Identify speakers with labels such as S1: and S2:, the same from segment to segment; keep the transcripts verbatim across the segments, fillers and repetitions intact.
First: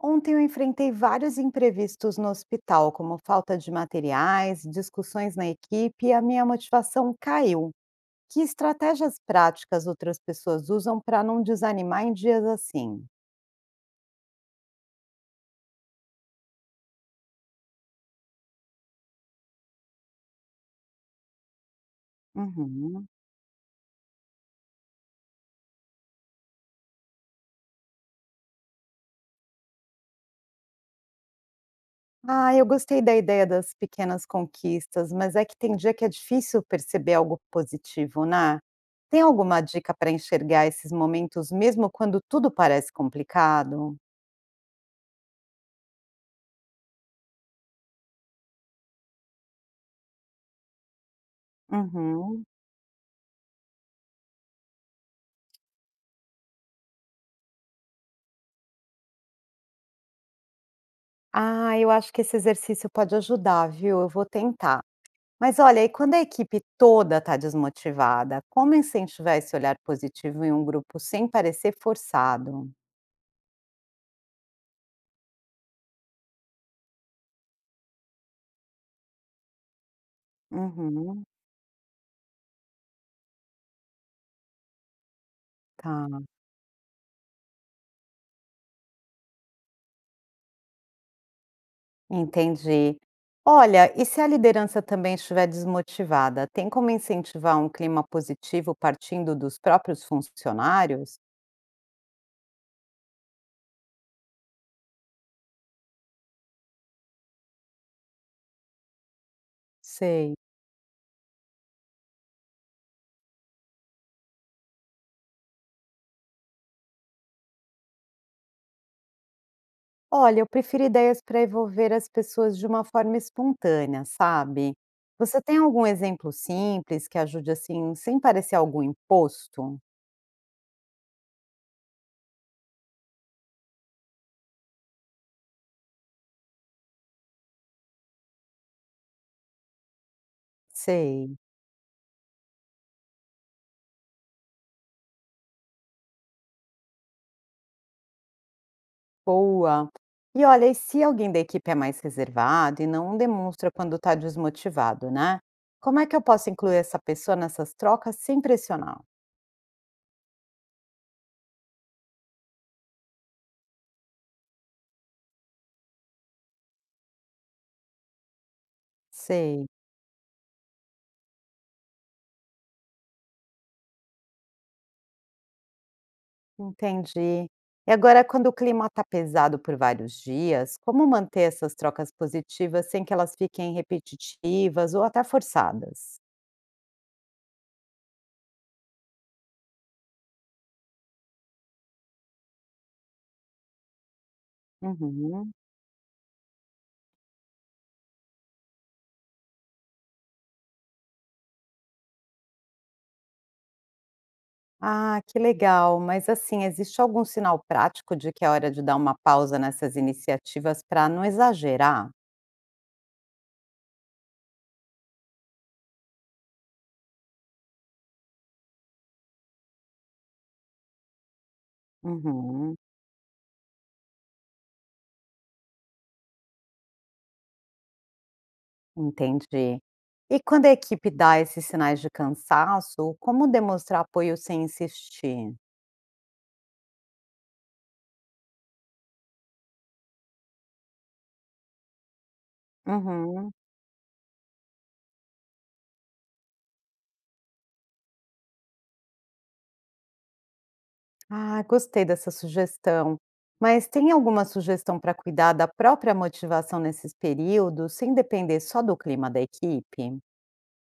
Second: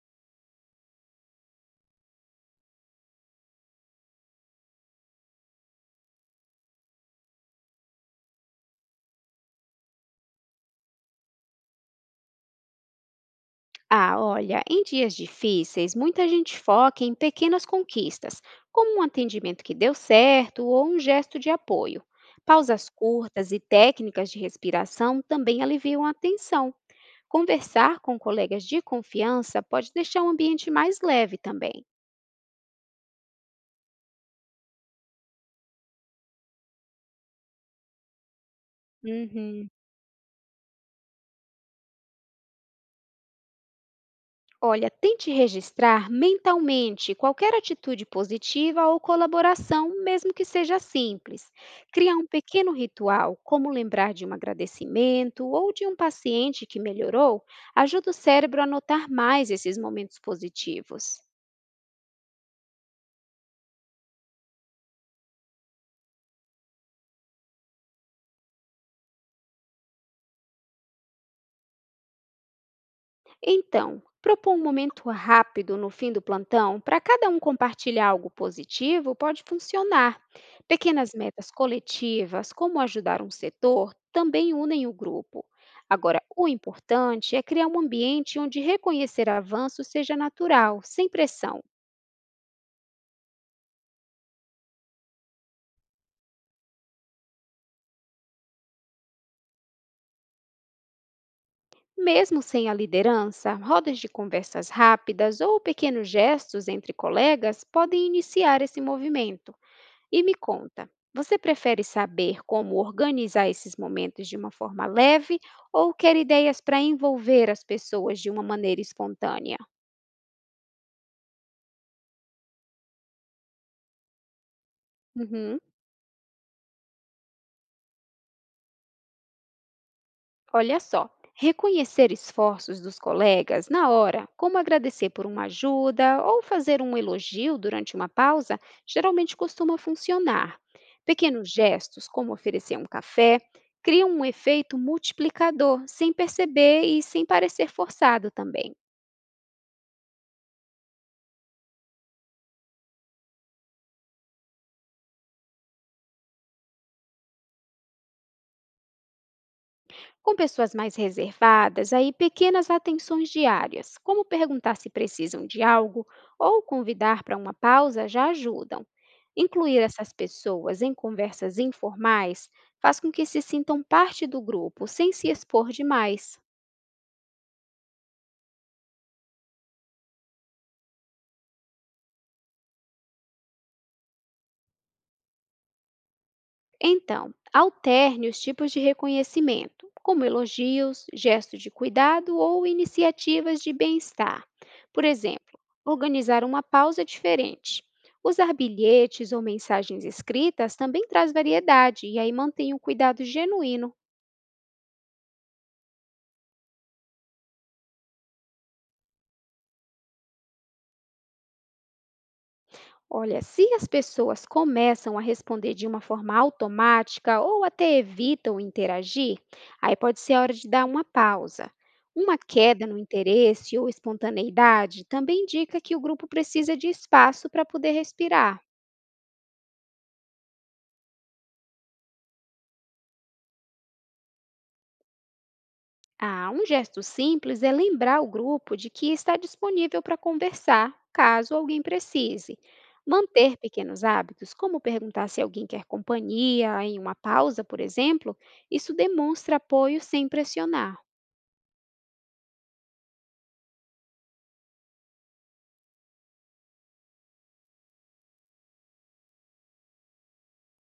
S1: Ontem eu enfrentei vários imprevistos no hospital, como falta de materiais, discussões na equipe e a minha motivação caiu. Que estratégias práticas outras pessoas usam para não desanimar em dias assim?
S2: Ah, olha, em dias difíceis, muita gente foca em pequenas conquistas, como um atendimento que deu certo ou um gesto de apoio. Pausas
S1: Uhum.
S2: curtas e técnicas de respiração também aliviam a tensão. Conversar com colegas de confiança pode deixar o ambiente mais leve também.
S1: Ah, eu gostei da ideia das pequenas conquistas, mas é que tem dia que é difícil perceber algo positivo, né? Tem alguma
S2: Uhum.
S1: dica para enxergar esses momentos mesmo quando tudo parece complicado?
S2: Olha, tente registrar mentalmente qualquer atitude positiva ou colaboração, mesmo que seja simples. Criar um
S1: Uhum.
S2: pequeno ritual, como lembrar de um agradecimento ou de um paciente que melhorou, ajuda o cérebro a notar mais esses momentos positivos.
S1: Ah, eu acho que esse exercício pode ajudar, viu? Eu vou tentar. Mas olha, e quando a equipe toda está desmotivada, como incentivar esse olhar positivo em um grupo sem parecer forçado?
S2: Então, propor um momento rápido no fim do plantão para cada um compartilhar algo positivo pode funcionar. Pequenas
S1: Uhum,
S2: metas coletivas, como ajudar um setor, também unem o grupo.
S1: tá,
S2: Agora, o importante é criar um ambiente onde reconhecer avanços seja natural, sem pressão.
S1: entendi. Olha, e se a liderança também estiver desmotivada, tem como incentivar um clima positivo partindo dos próprios funcionários?
S2: Mesmo sem a liderança, rodas de conversas rápidas ou pequenos gestos entre colegas podem iniciar esse movimento. E
S1: Sei.
S2: me conta, você prefere saber como organizar esses momentos de uma forma leve ou quer ideias para envolver as pessoas de uma maneira espontânea?
S1: Olha, eu prefiro ideias para envolver as pessoas de uma forma espontânea, sabe? Você tem
S2: Uhum.
S1: algum exemplo simples que ajude assim, sem parecer algum imposto?
S2: Olha só, reconhecer esforços dos colegas na hora, como agradecer por uma ajuda ou fazer um elogio durante uma pausa, geralmente costuma funcionar.
S1: Sei,
S2: Pequenos gestos, como oferecer um café, criam um efeito multiplicador sem perceber e sem parecer forçado também.
S1: boa. E olha, e se alguém da equipe é mais reservado e não demonstra quando está desmotivado, né? Como é que eu posso incluir essa pessoa nessas trocas sem pressionar?
S2: Com pessoas mais reservadas, aí pequenas atenções diárias, como perguntar se precisam de algo ou convidar para uma pausa, já ajudam.
S1: Sei.
S2: Incluir essas pessoas em conversas informais faz com que se sintam parte do grupo sem se expor demais.
S1: Entendi. E agora, quando o clima está pesado por vários dias, como manter essas trocas positivas sem que elas fiquem repetitivas ou até forçadas?
S2: Então, alterne os tipos de reconhecimento, como elogios, gestos de cuidado ou iniciativas de bem-estar. Por
S1: Uhum.
S2: exemplo, organizar uma pausa diferente. Usar bilhetes ou mensagens escritas também traz variedade e aí mantém um cuidado genuíno.
S1: Ah, que legal. Mas assim, existe algum sinal prático de que é hora de dar uma pausa nessas iniciativas para não exagerar?
S2: Olha, se as pessoas começam a responder de uma forma automática ou até evitam interagir, aí pode ser a hora de dar uma pausa. Uma
S1: Uhum.
S2: queda no interesse ou espontaneidade também indica que o grupo precisa de espaço para poder respirar.
S1: Entendi. E quando a equipe dá esses sinais de cansaço, como demonstrar apoio sem insistir?
S2: Ah, um gesto simples é lembrar o grupo de que está disponível para conversar, caso alguém precise.
S1: Uhum.
S2: Manter pequenos hábitos, como perguntar se alguém quer companhia em uma pausa, por exemplo, isso demonstra apoio sem pressionar.
S1: Ah, gostei dessa sugestão. Mas tem alguma sugestão para cuidar da própria motivação nesses períodos, sem depender só do clima da equipe?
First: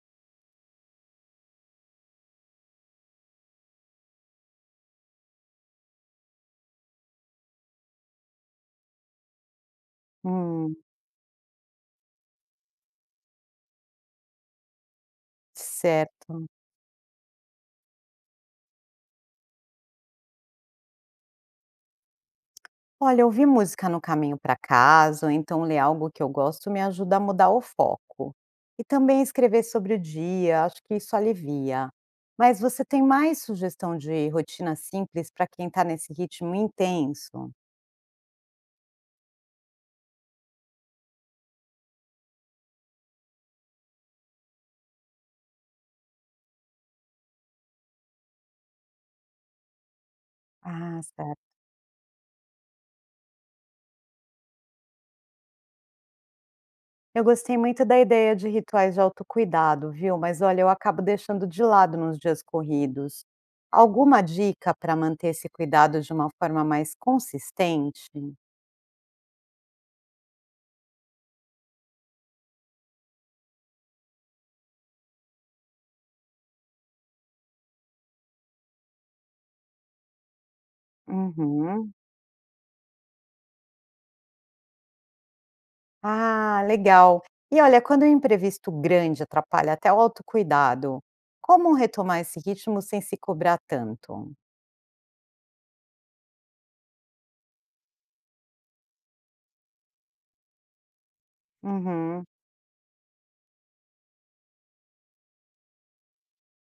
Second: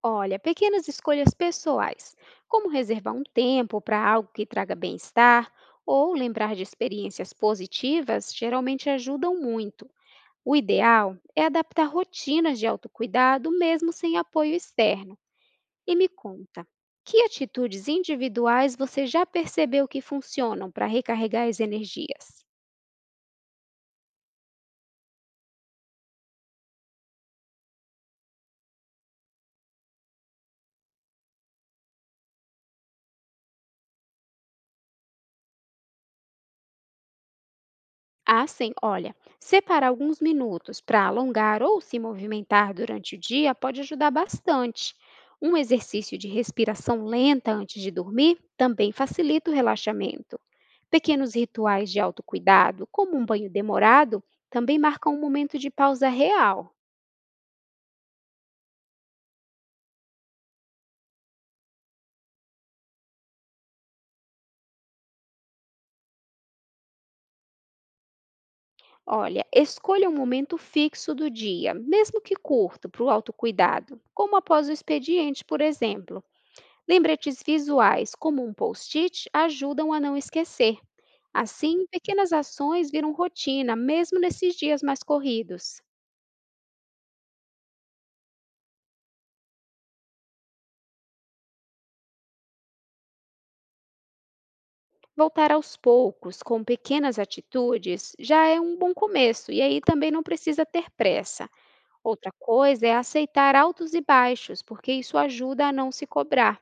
S2: Olha, pequenas escolhas pessoais, como reservar um tempo para algo que traga bem-estar ou lembrar de experiências positivas, geralmente ajudam muito. O
S1: Hum,
S2: ideal é adaptar rotinas de autocuidado mesmo sem apoio externo. E me
S1: certo.
S2: conta, que atitudes individuais você já percebeu que funcionam para recarregar as energias?
S1: Olha, ouvir música no caminho para casa, ou então ler algo que eu gosto, me ajuda a mudar o foco. E também escrever sobre o dia, acho que isso alivia. Mas você tem mais sugestão de rotina simples para quem está nesse ritmo intenso?
S2: Ah, sim, olha, separar alguns minutos para alongar ou se movimentar durante o dia pode ajudar bastante. Um exercício de respiração lenta antes de dormir também facilita o relaxamento.
S1: Ah,
S2: Pequenos
S1: certo.
S2: rituais de autocuidado, como um banho demorado, também marcam um momento de pausa real.
S1: Eu gostei muito da ideia de rituais de autocuidado, viu? Mas olha, eu acabo deixando de lado nos dias corridos. Alguma dica para manter esse cuidado de uma forma mais consistente?
S2: Olha, escolha um momento fixo do dia, mesmo que curto, para o autocuidado, como após o expediente, por exemplo. Lembretes visuais, como um post-it, ajudam a não esquecer. Assim,
S1: Uhum.
S2: pequenas ações viram rotina, mesmo nesses dias mais corridos.
S1: Ah, legal. E olha, quando o imprevisto grande atrapalha até o autocuidado, como retomar esse ritmo sem se cobrar tanto?
S2: Voltar aos poucos, com pequenas atitudes, já é um bom começo, e aí também não precisa ter pressa.
S1: Uhum.
S2: Outra coisa é aceitar altos e baixos, porque isso ajuda a não se cobrar.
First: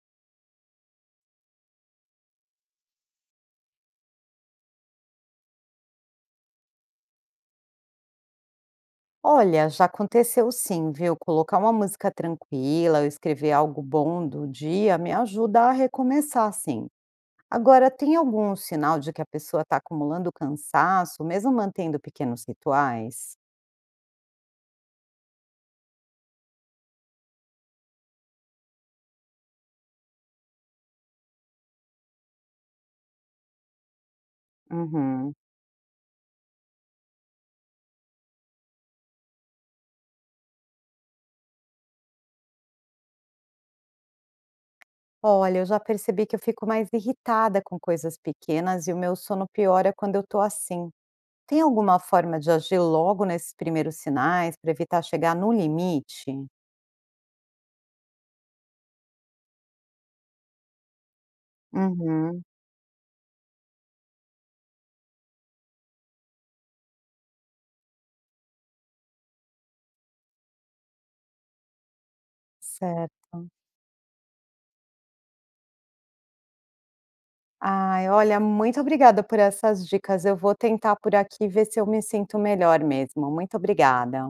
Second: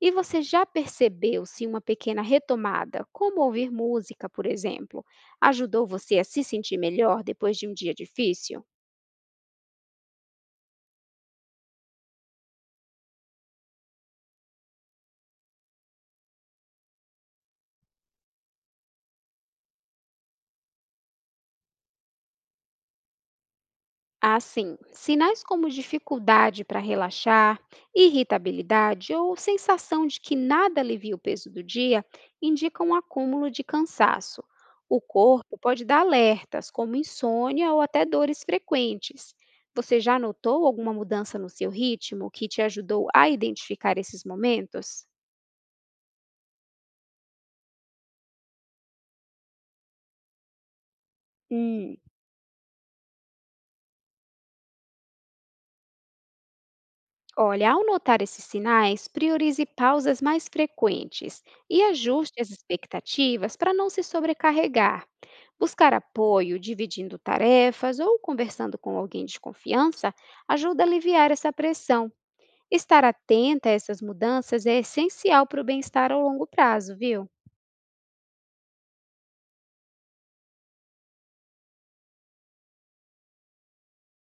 S2: E você já percebeu se uma pequena retomada, como ouvir música, por exemplo, ajudou você a se sentir melhor depois de um dia difícil?
S1: Olha, já aconteceu sim, viu? Colocar uma música tranquila, eu escrever algo bom do dia me ajuda a recomeçar, sim. Agora, tem algum sinal de que a pessoa está acumulando cansaço, mesmo mantendo pequenos rituais?
S2: Assim, sinais como dificuldade para relaxar, irritabilidade ou sensação de que nada alivia o peso do dia indicam um acúmulo de cansaço. O
S1: Uhum.
S2: corpo pode dar alertas, como insônia ou até dores frequentes. Você já notou alguma mudança no seu ritmo que te ajudou a identificar esses momentos?
S1: Olha, eu já percebi que eu fico mais irritada com coisas pequenas e o meu sono piora quando eu estou assim. Tem
S2: Hum,
S1: alguma forma de agir logo nesses primeiros sinais para evitar chegar no limite?
S2: Olha, ao notar esses sinais, priorize pausas mais frequentes e ajuste
S1: Uhum.
S2: as expectativas para não se sobrecarregar. Buscar apoio, dividindo tarefas ou conversando com alguém de confiança ajuda a aliviar essa pressão. Estar
S1: Certo.
S2: atenta a essas mudanças é essencial para o bem-estar ao longo prazo, viu?
S1: Ai, olha, muito obrigada por essas dicas. Eu vou tentar por aqui ver se eu me sinto melhor mesmo. Muito obrigada.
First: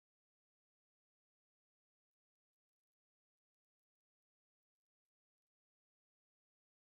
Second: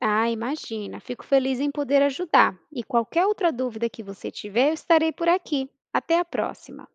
S2: Ah, imagina, fico feliz em poder ajudar. E qualquer outra dúvida que você tiver, eu estarei por aqui. Até a próxima!